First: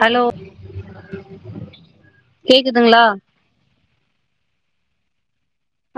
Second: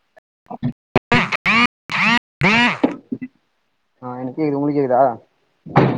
Hello கேக்குதுங்ளா ஆ எனக் கேக்து உங்களுக்கு கேக்தா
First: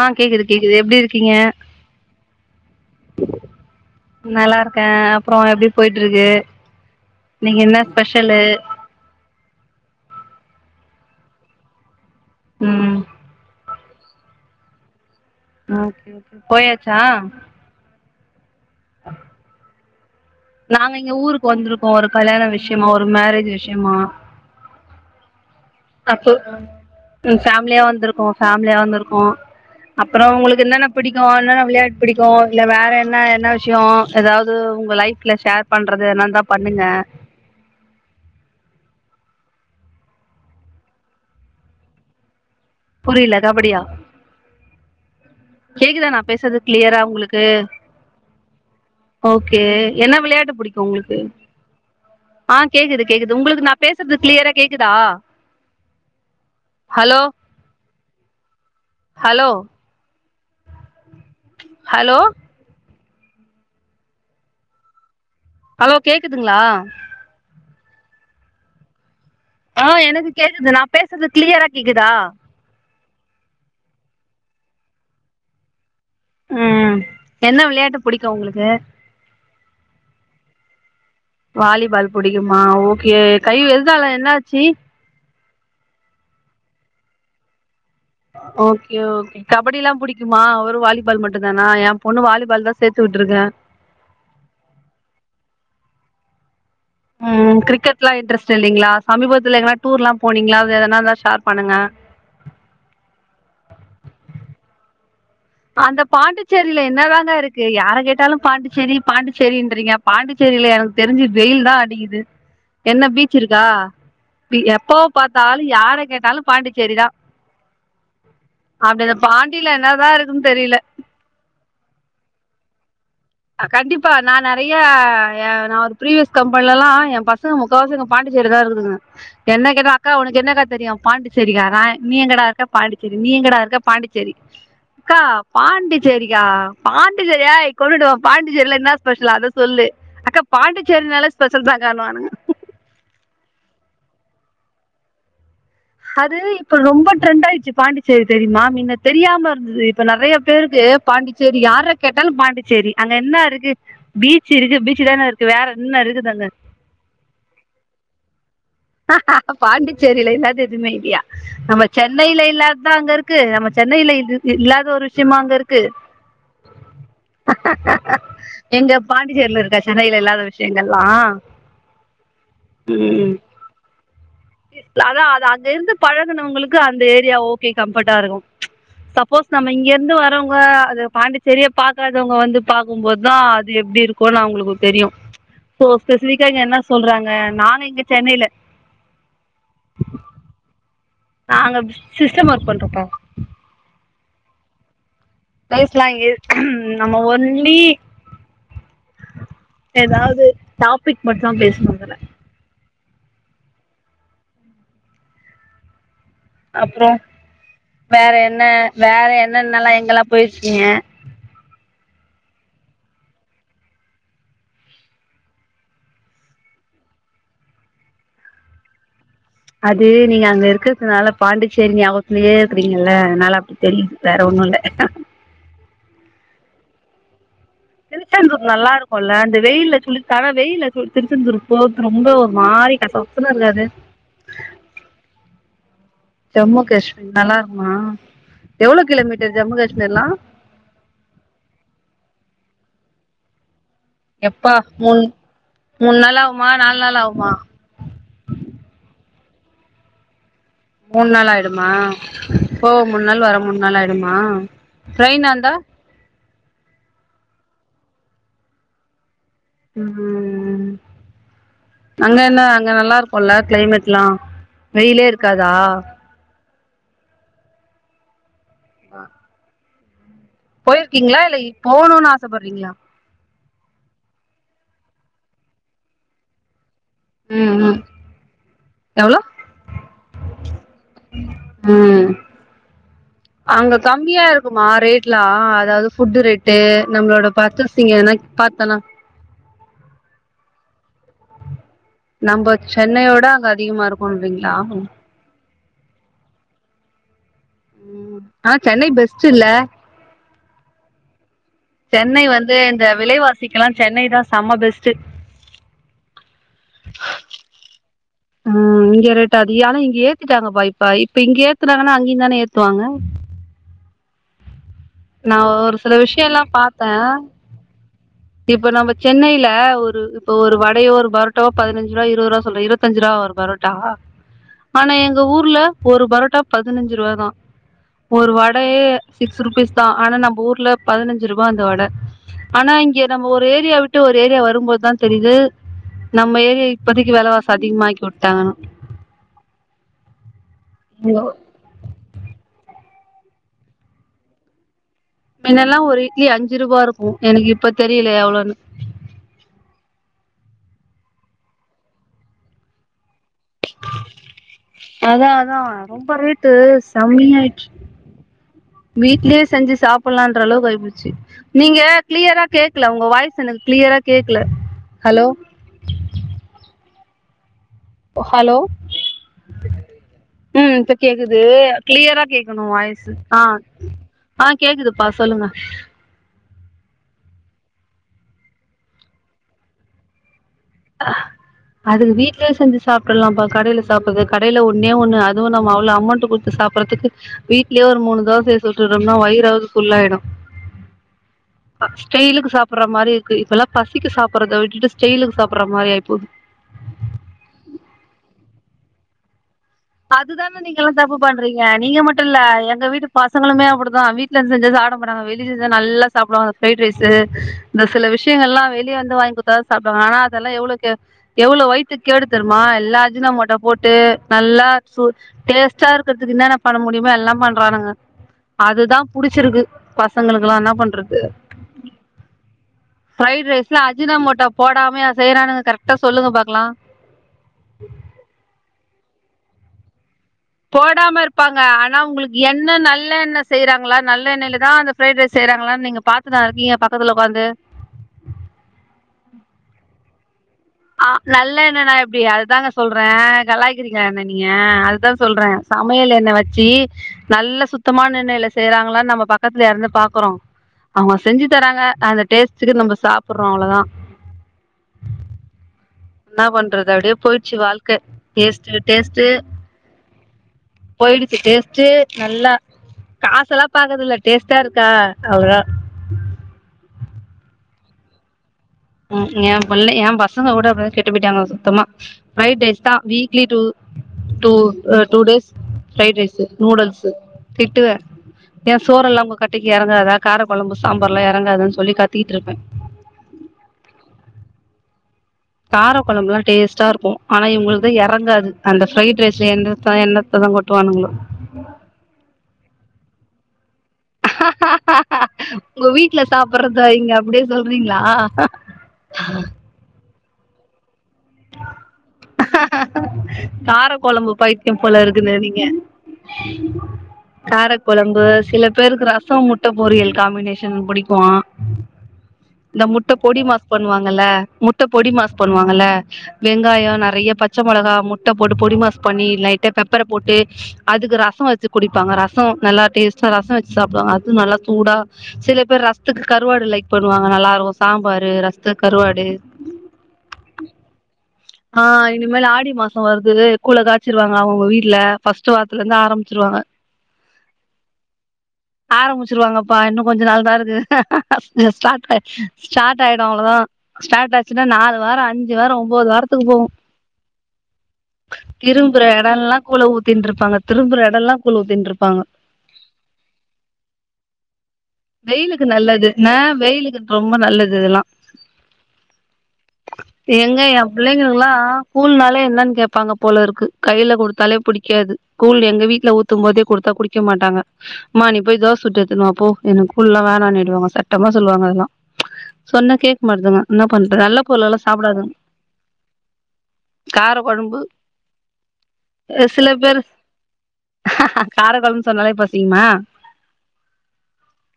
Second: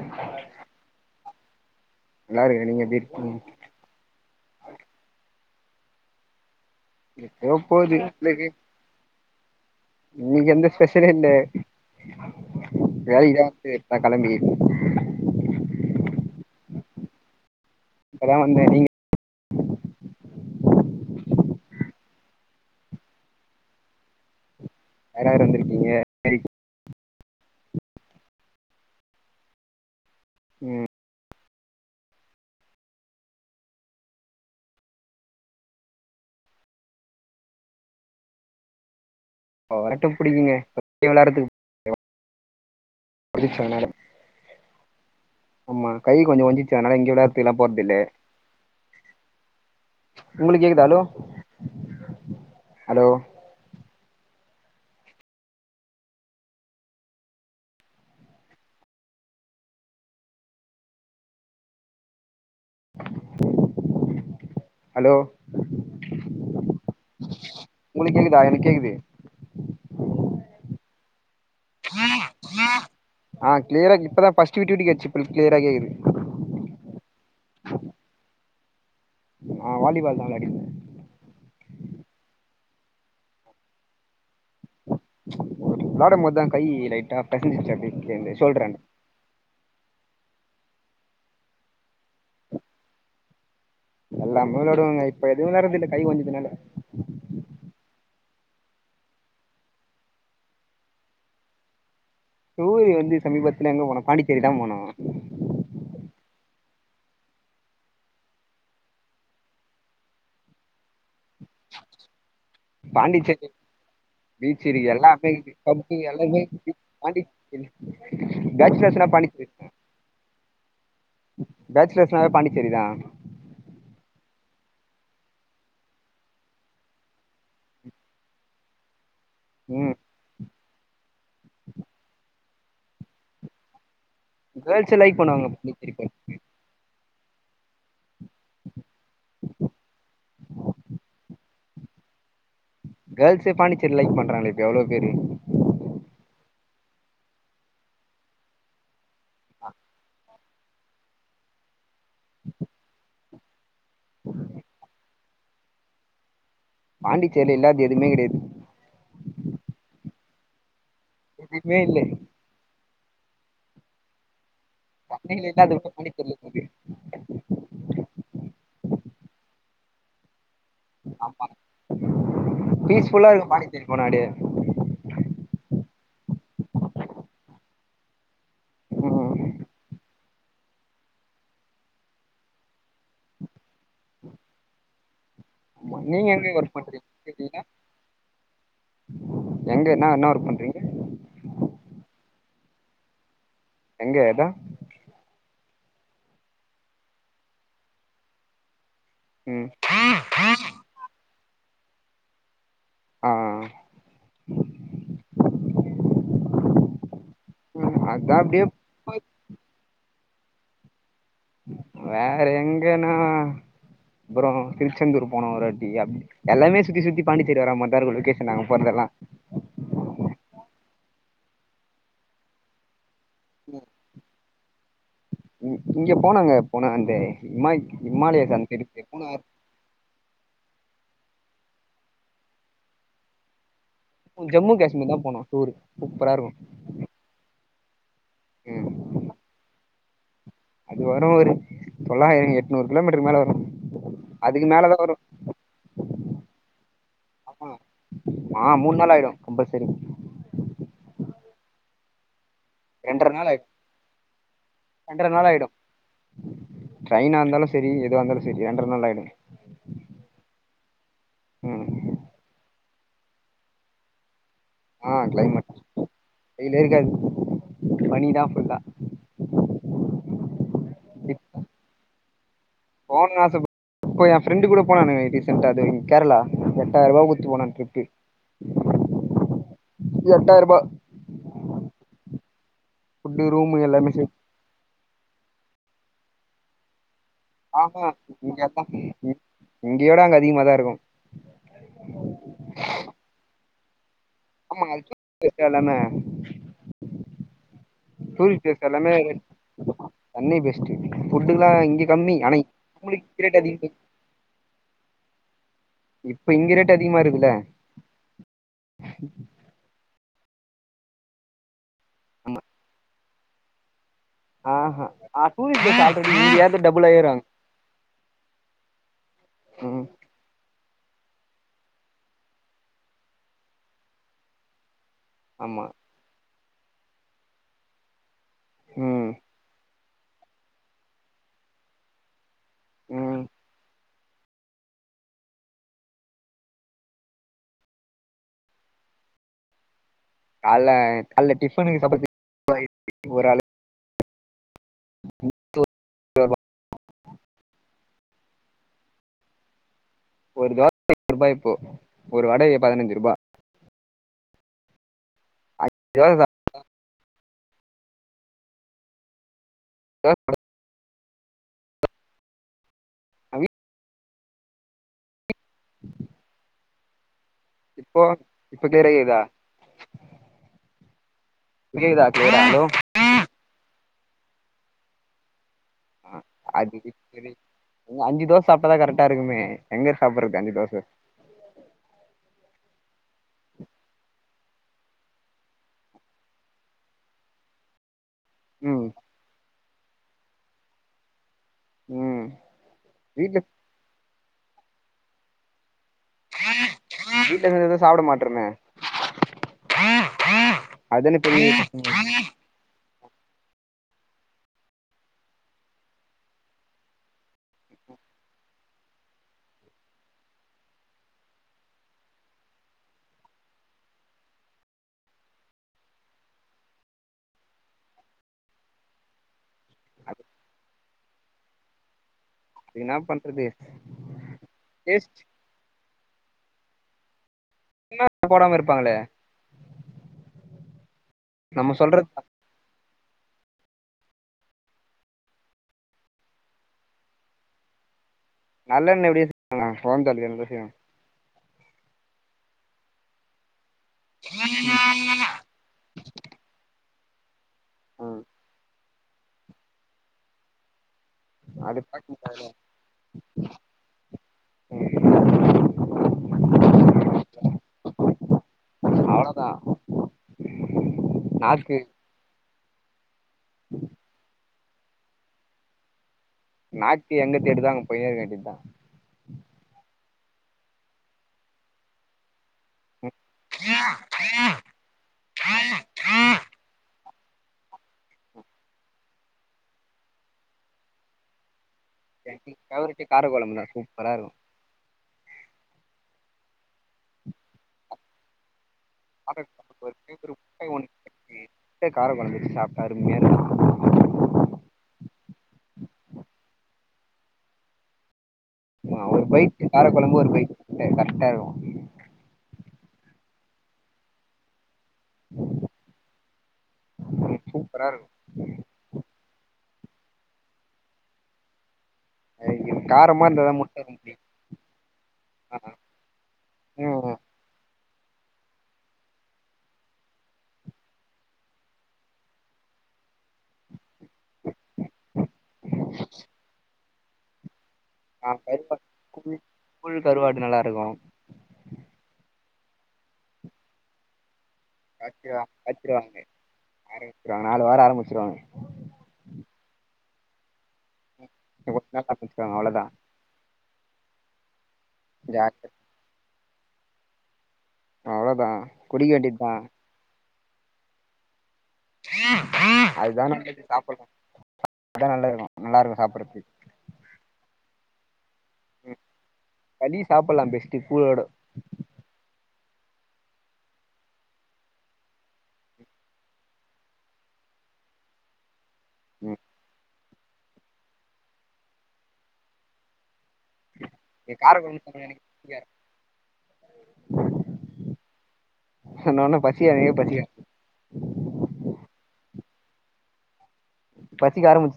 ஆ கேக்குது கேக்குது எப்டி இருக்கீங்க நல்லா இருக்றே நீங்க எப்டி இருக்கி நல்லா இருக்கே அப்றோ எப்டி போய்ட்டுருக்கு ஏதோ இன்னைக்கி என்ன போகுது ஸ்பெஷலு இன்னைக்கி எந்த ஸ்பெஷலு இல்ல ம் வேலைக்தா போய்ருபே கிளம்பி ஆ ஓகே ஓகே போயாச்சா இப்பதா வந்தே நீங்க நாங்க இங்க ஊருக்கு வந்திருக்கோ ஒரு கல்யாண விஷ்யமா ஒரு மேரேஜ் விஷ்யமா யார் யார் வந்திருக்கீங்க தப்பு சரி ஃபேமிலியா வந்திருக்கோ ஃபேமிலியா வந்திருக்கோ அப்பறோ உங்களுக்கு என்னன்ன ம் பிடிக்கு என்னன்ன விளையாட்டு பிடிக்கு இல்ல வேற என்ன என்ன விஷ்யோ ஏதாவது உங்க லைஃப்ல ஷேர் பண்றது எதானா இருந்தா பண்ணுங்க [unintelligible] புடிக்குங்க [inaudible] விளையாறதுக்கு புரியல கபடியா அதனால ஆமா கேக்குதா கை நா கொஞ்சோ பேசறது வஞ்சிச்சு அதனால கிளியரா எங்கயு உங்களுக்கு விளாட்றதுக்குலா போறது இல்ல ஓகே என்ன விளையாட்டு உங்களுக்கு புடிக்கு கேக்குதா ஹலோ உங்களுக்கு ஆ கேக்குது ஹலோ கேக்குது உங்களுக்கு நா பேசுறது கிளியரா கேக்குதா hello hello hello hello hello கேக்குதுங்ளா உங்களுக்கு கேக்குதா எனக்கு கேக்குது ஆ எனக்கு கேக்குது நா பேசறது கிளியரா கேக்குதா ஆ கிளியரா இப்பதா ஃபஸ்ட்டு விட்டு விட்டு கேட்டுச்சு இப்ப கிளியரா கேக்குது ஆ என்ன விளையாட்டு புடிக்கு உங்களுக்கு நா வாலிபால் தா விளாடிருந்தே வாலிபால் புடிக்குமா ஓகே கை எதுனால என்னாச்சு விளாடமோது தா கை லைட்டா பெசஞ்சிருச்சு அப்டியே இந்த ஓ ஷோல்டராண்ட கே ஓகே கபடிலா புடிக்குமா வெறு வாலிபால் மட்டுந்தானா எ பொண்ணு வாலிபால் தா சேத்துவுட்ருக்கே எல்லாமே விளாடுவங்க இப்ப எது விளாட்றதில்ல கை ஒட்ஞ்சதுனால ஆ கிரிக்கெட்லா இன்ட்ரெஸ்ட் இல்லைங்ளா சமீபத்துல எங்கனா டூர்லா போனீங்ளா வேற எதனா இருந்தா ஷேர் பண்ணுங்க டூர் வந்து சமீபத்துல எங்க போனோ பாண்டிச்சேரி தா போனோ அந்த பாண்டிச்சேரில என்னதாங்க இருக்கு யார கேட்டாலு பாண்டிச்சேரி பாண்டிச்சேரின்றீங்க பாண்டிச்சேரில எனக் தெரிஞ்சு வெயில் தா அடிக்குது என்ன பீச் பாண்டிச்சேரி இருக்கா பி பீச் இருக்கு எப்போ எல்லாமே இருக்கு பாத்தாலு பப்பு யார கேட்டாலு எல்லாமே பாண்டிச்சேரி தா பாண்டிச்சேரி அப்டி பேச்சுலர்ஸ்னா அந்த பாண்டிச்சேரி பாண் டில என்னதா இருக்குன் தெரியல பேச்சுலர்ஸ்னாவே பாண்டிச்சேரி தா கண்டிப்பா நா நெறையா எ நா ஒரு பிரிவியஸ் கம்பெனிலலா எ பசங்க முக் காவாசி அங்க பாண்டிச்சேரில தா இருக்குதுங்க என்ன கேட்டா ம் அக்கா உனக்கு என்னக்கா தெரியு பாண்டிச்சேரிக்கா நா நீ எங்கடா இருக்க பாண்டிச்சேரி நீ எங்கடா இருக்க பாண்டிச் சேரி கேர்ள்ஸே லைக் அக்கா பண்ணுவாங்க பாண்டிச்சேரி போய் பாண்டிசேரிக்கா பாண்டிசேரி யாய் கொன்னுடுவே பாண்டிச்சேரில இன்னா ஸ்பெஷல் அத சொல்லு அக்கா பாண்டிச்சேரினாலே ஸ்பெஷல்தாக்கானுவானுங்க கேர்ள்ஸே பாண்டிச்சேரி லைக் பண்றாங்களே இப்ப எவ்ளோ பேரு அது இப்ப ரொம்ப ட்ரெண்ட் ஆயிருச்சு பாண்டிச்சேரி தெரியுமா மின்ன தெரியாம இருந்தது இப்ப நெறைய பேருக்கு பாண்டிச்சேரி யாரக் கேட்டாலு பாண்டிச்சேரி அங்க என்னா இருக்கு பீச் இருக்கு பீச்சு தான இருக்கு வேற என்ன இருக்குது அங்க பாண்டிச்சேரில இல்லாதது எதுமே கெடையாது பாண்டிச்சேரில இல்லாதது எதுமே இல்லையா எதுவுமே நம்ம இல்ல சென்னைல இல்லாத தா அங்க இருக்கு நம்ம சென்னைல இது இ இல்லாத ஒரு விஷ்யமா சென்னையில அங்க இல்லாத இருக்கு பாண்டிச்சேரில இருக்குது எங்க பாண்டிச்சேரில இருக்கா சென்னைல இல்லாத விஷ் ஆமா ஃபீஸ் ஃபுல்லா ம் இருக்கு பாண்டிச்சேரி போனா அப்டியே அதா அது அங்க இருந்து பழகுனவ்ங்களுக்கு அந்த ஏரியா ஓகே கம்ஃபர்ட்டா இருக்கு ம் சப்போஸ் நம்ம இங்கெருந்து வரவ்ங்க அது பாண்டிச்சேரியே பாக்காதவ்ங்க வந்து பாக்கும் போதுதா அது எப்டி இருக்குனு அவ்ங்களுக்கு தெரியு சோ ஆமா நீங்க ஸ்பெசிஃபிக்கா எங்க இங்க ஒர்க் என்ன பண்றீங்க சொல்றாங்க நானு இங்க சென்னைல எங்க என்னா என்னா ஒர்க் பண்றீங்க நாங்க சிஸ்டம் ஒர்க் பண்றம்பா எங்க எடோ பிளேஸ்லா இங்கே நம்ம ஒன்லி ம் எதாவ்து டாபிக் மட்டு தா பேசணு இதுல ஆ ஆ அப்றோ ம் வேற அதா என்ன அப்டியே வேற என்னென்னலா எங்கலா போயிருக்கீங்க வேற எங்கெனா அப்றோ திருச்செந்தூர் போனோ ஒரு வாட்டி அப் எல்லாமே சுத்தி சுத்தி பாண்டிச்சேரி வர மார்தா இருக்கு லொக்கேஷன் நாங்க போறதெல்லா அது நீங்க அங்க இருக்கிறதுனால பாண்டிச்சேரி நியாபக அப்டியே இருக்றீங்கல்ல அதுனால அப்டி தெரியுது வேற ஒண்ணு இல்ல இங்க போனோங்க போனோ அந்த இமாய் இமாலயஸ் திருச்செந்தூர் அந்த நல்லா சைடு போன இருக்குல்ல வெயில்ல சுளுக்கா ஆனா வெயில் திருச்செந்தூர் போறது ரொம்ப ஒரு மாரி கசகசன்னு இருக்காது ஜம்மு காஷ்மீர் தா போனு டூர்க்கு சூப்பரா இருக்கூ ஜம்மு காஷ் நல்லா இருக்குமா ம் எவ்ளோ கிலோ மீட்டர் ஜம்மு காஷ்மீர்லா அது வரு ஒரு தொள்ளாயிரோ எட்நூறு கிலோ மீட்டர் மேல வரு அதுக்கு எப்பா மேலதா வரு மூன் மூணு நாள் ஆவுமா நாலு நாள் ஆவுமா ஆமா ஆ மூணு நாள் ஆயிடு கம்பல்சரி மூணு நாள் ஆயிடுமா போவ மூணு ரெண்டர நாள் வர ஆயிடு மூணு நாள் ஆயிடுமா ரெண்டர நாள் ட்ரெயினா ஆயிடு இருந்தா ட்ரெயினா இருந்தாலு சரி எதுவா இருந்தாலு சரி ரெண்டரை நாள் ஆயிடு ம் ம் ம் ம் ம் அங்க என்ன அங்க நல்லா இருக்கோல்ல கிளைமேட்லா ஆ வெயிலே இருக்காதா கிளைமேட் வெயிலே இருக்காது பனிதா ஃபுல்லா ஆ போயிருக்கீங்களா இல்ல போவனோன்னு ஆசப்பட்றீங்களா போவணுன் ஆசபட் இப்ப எ ஃப்ரெண்டு் கூட போனானே ரீசெண்ட்டா தோ இங்க கேரளா எட்டாயிர ரூபா குத்து போன ம் ம் ட்ரிப்பு எவ்ளோ எட்டாயிர ரூபா ம் ஃபுட்டு ரூமுக்கு எல்லாமே சேத்து க்குமா ரேட்லா அதாவது ஃபுட்டு ரேட்டு நம்மளோட பாக்கணு பர்ச்சேசிங் எதனா இங்கத்தா பாத்தனா இங்கயோட அங்க அதிகமாதா இருக்கு நம்ம சென்னையோட அங்க அதிகமா இருக்கு ஆமாங்க அது சென்னை ல இருக்கு எல்லாமே டூரிஸ்ட் ஆனா பிளேஸ் சென்னை எல்லாமே பெஸ்ட் இல்ல தனி பெஸ்ட்டு ஃபுட்டுனா இங் சென்னை வந்து இந்த விலைவாசிக்லா சென்னை தா சம பெஸ்ட்டு இப்ப இங்க ரேட்டு அதிகமா இருக்குதுல்ல அ இங்க ரேட்டு அதி ஆனா இங்க ஏத்திட்டாங்கப்பா இப்ப இங்க ஏத்துனாங்கன்னா அங்கயுந்தான ஏத்துவாங்க ஆ ஹ நா அப்பவு இங்க ஒரு சில காய்கறி இங்க விஷயம்லா ஏர்றது பாத்தே டபுளா ஏறு இப்ப நம்ம சென்னையில ஒரு இப்போ ஒரு வடையோ ஒரு பரோட்டாவோ பதினஞ்சு ரூபா இருபது ரூபா சொல்றே இருபத்தஞ்சு ரூபாவா ஒரு பரோட்டா ஆனா எங் எங்க ஊர்ல ஆமா ஒரு பரோட்டா பதினஞ்சு ரூபா தா ஒரு வடையே ம் சிக்ஸ் ருபீஸ் தா ஆனா நம்ம ஊர்ல பதினஞ்சு ரூபா அந்த வடை ஆனா இங்க ம் நம்ம ஒரு ஏரி யா விட்டு ஒரு ஏரியா வரும்போது தா தெரியுது நம்ம ஏரியா இப்பதைக்கு வெலவாசி அதிகமாக்கி உட்டாங்க ஆனா கால்ல இங்க கால்ல டிஃபனுக்கு சமைக்க இப்ப இப்ப ஒரு ஆளுக்கு மின்னல்லா ஒரு இட்லி அஞ்சு ரூபா இருக்கு எனக்கு இப்ப தெரியல எவ்ளோன்னு ஒரு தோச [unintelligible] ரூபாய் இப்போ ஒரு வடை இங்க பதினஞ்சு ரூபா அதா அதா தோச ரொம்ப ரேட் டு செம்மயாயிடுச்சு வீட்லயே செஞ்சு சாப் சாப்புட்லான்ற அளவுக்கு ஆயிப்போச்சு ச்சு நீங்க க்ளியரா கேக்கல உங்க வாய்ஸ் எனக்கு க்ளியரா கேக்கல ஹலோ பக் ஹலோ இப்ப கெடைக்குதா கிளியரா கேக்கணு வாய்ஸ்சு ஆ கேக்குதுப்பா சொல்லுங்க ஆ அது சரி இங்க அஞ்சு தோஸ் சாப்டாதா கரெக்டா இருக்குமே எங்க சாப்பட்றது அஞ்சு தோச ஆ அதுக்கு வீட்லே செஞ்சு சாப்ட்டுல்லாம்பா கடைல சாப்புறது கடைல ஒன்னே ஒன்னு அதுவு நம்ம அவ்ளோ அமவ்ண்ட் குத்து சாப் புறத்துக்கு வீட்லயே ஒரு மூணு தோச ம் சுட்டுறோம்னா வயிறாவது ஃபுல்லாயிடு ம் ஸ்டைலுக்கு சாப்புட்ற மாரி இருக்கு வீட்ல இப்பல்லா பசிக்கு சாப்புட்றத விட்டுட்டு ஸ்டைலுக்கு சாப்புட்ற மாரி ஆயி போது வீட்ல இருந்ததா சாப்ட மாட்றமே அதுதான நீங்கள்லா தப்பு அதுதான பெரிய பண்றீங்க கஷ்டமா நீங்க மட்டு இல்ல எங்க வீட்டு பசங்களுமே அப்படிதா வீட்ல இருந்து செஞ்சா சாப்ட மாட்டாங்க வெளில செஞ்சா நல்லா சாப்டுவாங்க ஃப்ரைட் ரைஸு இந்த சில விஷயங்கல்லா வெளிய வந்து வாய்ங் குத்தா தா சாப்டுவாங்க ஆனா அதெல்லா எவ்ளோக்கு எவ்ளோ வயித்துக் கேடு தெர்மா எல்லா அஜினமோட்டோ போட்டு நல்லா சு டேஸ்ட்டா இருக்கற்துக்கு இன்னென்னா பண்ண முடியுமோ எல்லா பண்றானுங்க அதுதா புடிச்சிருக்கு பசங்களுக்குல்லா என்ன பண்றது இருக்கு என்னா பண்றது ஃப்ரைட் ரைஸ்ல அஜின மோட்டா போடாம்யா டேஸ்ட் செய்றானுங்க கரெக்டா சொல்லுங்க பாக்கலா இன்ன போடாம இருப்பாங்களே போடாம இருப்பாங்க நம்ம ஆனா சொல்றது உங்குளுக் எண்ணெ நல்லெண்ண செய்றாங்ளா நல்லெண்ணெயில தா அந்த ஃப்ரைட் ரைஸ் செய்றாங்ளான் நீங்க பாத்துன்னா இருக்கீங்க பக்கத்துல ஒக்காந்து நல்லெண்ண எப்டி [inaudible] வாங்க கொழம் தாளிக்கிற எண்ணெய்ல தா செய்வாங்க ஆ நல்லெண்ணண்ணா எப்டி அதுதாங்க சொல்ற கலாய்க்கிறீங்க என்ன நீங்க அதுதா சொல்ற சமையல் எண்ணெ வச்சி நல்ல சுத்தமான ம் எண்ணெய்ல செய்றாங்களான் நம்ம பக்கத்துல்யா இருந்து பாக்குறோ அவங்க செஞ்சி அது தராங்க பாக்க அந்த தேவையில்ல. டேஸ்டுக்கு நம்போ சாப்புறோம் அவ்ளோதா [inaudible] இன்னா பண்றது அப்டியே போயிச்சு வாழ்க்க டேஸ்ட்டு டேஸ்ட்டு அவ்ளோதா போயிடுச்சு நாக்கு டேஸ்ட்டு நல்லா காசெல்லா பாக்கர்தில்ல டேஸ்ட்டா இருக்கா அவ்ளதா நாக்கு எங்க தேடுதோ அங்க போய்ன்னே இருக்க வேண்டி தா ம் என் புள்ள என் பசங்க கூட அப்டி தா கெட்டு போயிட்டாங்க சுத்தமா ஃப்ரைட் ரைஸ் தா week idli two two two days fried rice noodles திட்டுவே ஏன் சோறெல்லாம் உங்க கட்டைக்கு எறங்காத கார கொழம்பு சாம்பார்ல்லா எறங்காதா சொல்லி கத்திட்டு இருப்பே கவரொட்டி காரகொழம்பு தா சூப்பரா இருக்கும் கார கொழம்புல்லா டேஸ்ட்டா இருக்கும் ஆனா இவுங்குளுக்கு எறங்காது அந்த ஃப்ரைட் ரைஸ் ஆர்டர் பண்ண எந்தத்தா என்னத்த தா கொட்டுவானுங்ளோ இப்யே கார கொழம்பு வெச்சு சாப்ட்டா அருமையா இருக்கும் உங்க வீட்ல சாப்புறத இங்க அப்டியே சொல்றீங்ளா நா ஒரு பைக் கார கொழம்பு ஒரு பைக் கரெக்டா இருக்கும் கார கொழம்பு பை த்யம் போல இருக்குது நீங்க இருக்கு கார சூப்பரா இருக்கு கொழம்பு சில பேருக்கு ரசம் முட்ட பொரியல் காம்மினேஷன் புடிக்குவா இந்த முட்ட காரமா பொடி இருந்தாதா மாஸ் முட்ட ரொம்ப புடிக்கு பண்ணுவாங்கல்ல முட்ட பொடி மாஸ் பண்ணுவாங்கல்ல வெங்காயம் ம் நெறைய பச்ச மொளகா முட்ட போட்டு பொடி மாஸ் பண்ணி லைட்டா பெப்பர போட்டு அதுக்கு ரசம் வச்சு குடிப்பாங்க ரசம் நல்லா டேஸ்ட் ரசம் வச்சு சாப்புடுவாங்க அதுவும் நல்லா சூட சில பேர் ரஸ்த்துக்கு கருவாடு லைக் பண்ணுவாங்க நல்லாருக்கும் சாம்பாரு ரஸ்த்துக் கருவாடு கூல் கருவாடு நல்லா இருக்கு ஆ இனிமேல் ஆடி மாசோ வருது கூல்ல காய்ச்சிருவாங்க அவுங்க வீட்ல ஃபர்ஸ்ட் காச்சிருவாங்க வாரத்துல இருந்து காச்சிருவாங்க ஆரம்பிச்சிருவாங்க ஆரம்பிச்சிருவாங்க நாலு வாரோ ஆரம்ச்சிருவாங்க ஆரம்பிச்சிருவாங்கப்பா இன்னு கொஞ்சம் நாள் தான் இருக்கு கொஞ்ச ஸ்டாட் நாள் ஆயிரு ஆரம்பிச்சிருவாங்க அவ்ளோதா ஸ்டாட் ஆயிடு அவ்ளோ தா ஸ்டார் ஆச்சுன்னா நாலு வார அஞ்சு ஜாலியா வார ஒன்பது வாரத்துக்கு போகு அவ்ளோதா திரும்புற குடிக்க வேண்டியதுதா எடெல்லா கூழ ஊத்தின்ட் இருப்பாங்க திரும்புற எடல்லா கூழ ஊத்தின்ட் இருப்பாங்க [unintelligible] அதா நல்லா இருக்கு வெயிலுக்கு நல்லா இருக்கு நல்லது ந சாப்பட்றதுக்கு வெயிலுக்கு ரொம்ப நல்லது இதெல்லா களி சாப்பட்லா ஏங்க ஏ பெஸ்ட்டு கூழோட புள்ளங்களுக் லா கூழ்னாலே என்னன்னு கேப்பாங்க போலற்கு கையில குடுத்தாலே புடிக்காது கூழ் எங்க வீட்ல ஊத்தும் போதே கொடுத்தா குடிக்க மாட்டாங்க மா நீ போய் தோச சுட்டு எத்துணுவா ம் போ எனக் கூல்லா வேணானுடுவாங்க சட்டமா சொல்லுவாங்க அதெல்லா சொன்ன கேட்க மாட்துங்க என்ன பண்ற நல்ல கார பொருலலா கொழம்பு சாப்ட எனக்கு சாப்டாதுங் பிடிக்காது, கார கொழம்பு சொன்னோனே சில பசி எனக்கே பேரு பசிக்க காரக் கொழம்புன்னு சொன்னாலே பசிக்குமா பசிக்க ஆரம்ச்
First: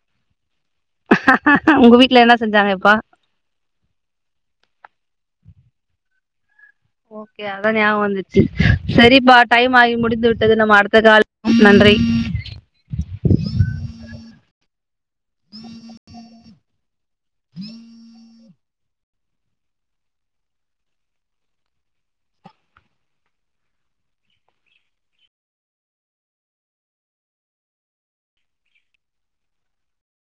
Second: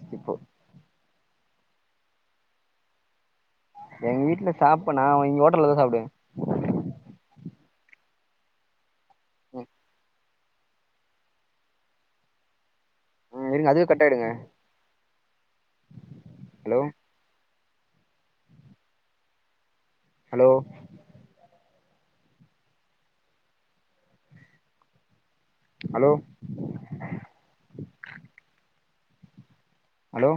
உங்க வீட்ல என்ன செஞ்சாங்க இப்ப எங்க வீட்டுல சாப்னா இங்க ஹோட்டல்ல தா சாப்டுவே ஓகே அதான் ஞாவகம் வந்துச்சு சரிப்பா ம் டைம் ஆகி முடிந்து விட்டது நம்ம அடுத்த கால் நன்றி ம் இருங்க அதுவே கட் ஆயிடுங்க அலோ ஹலோ அலோ அலோ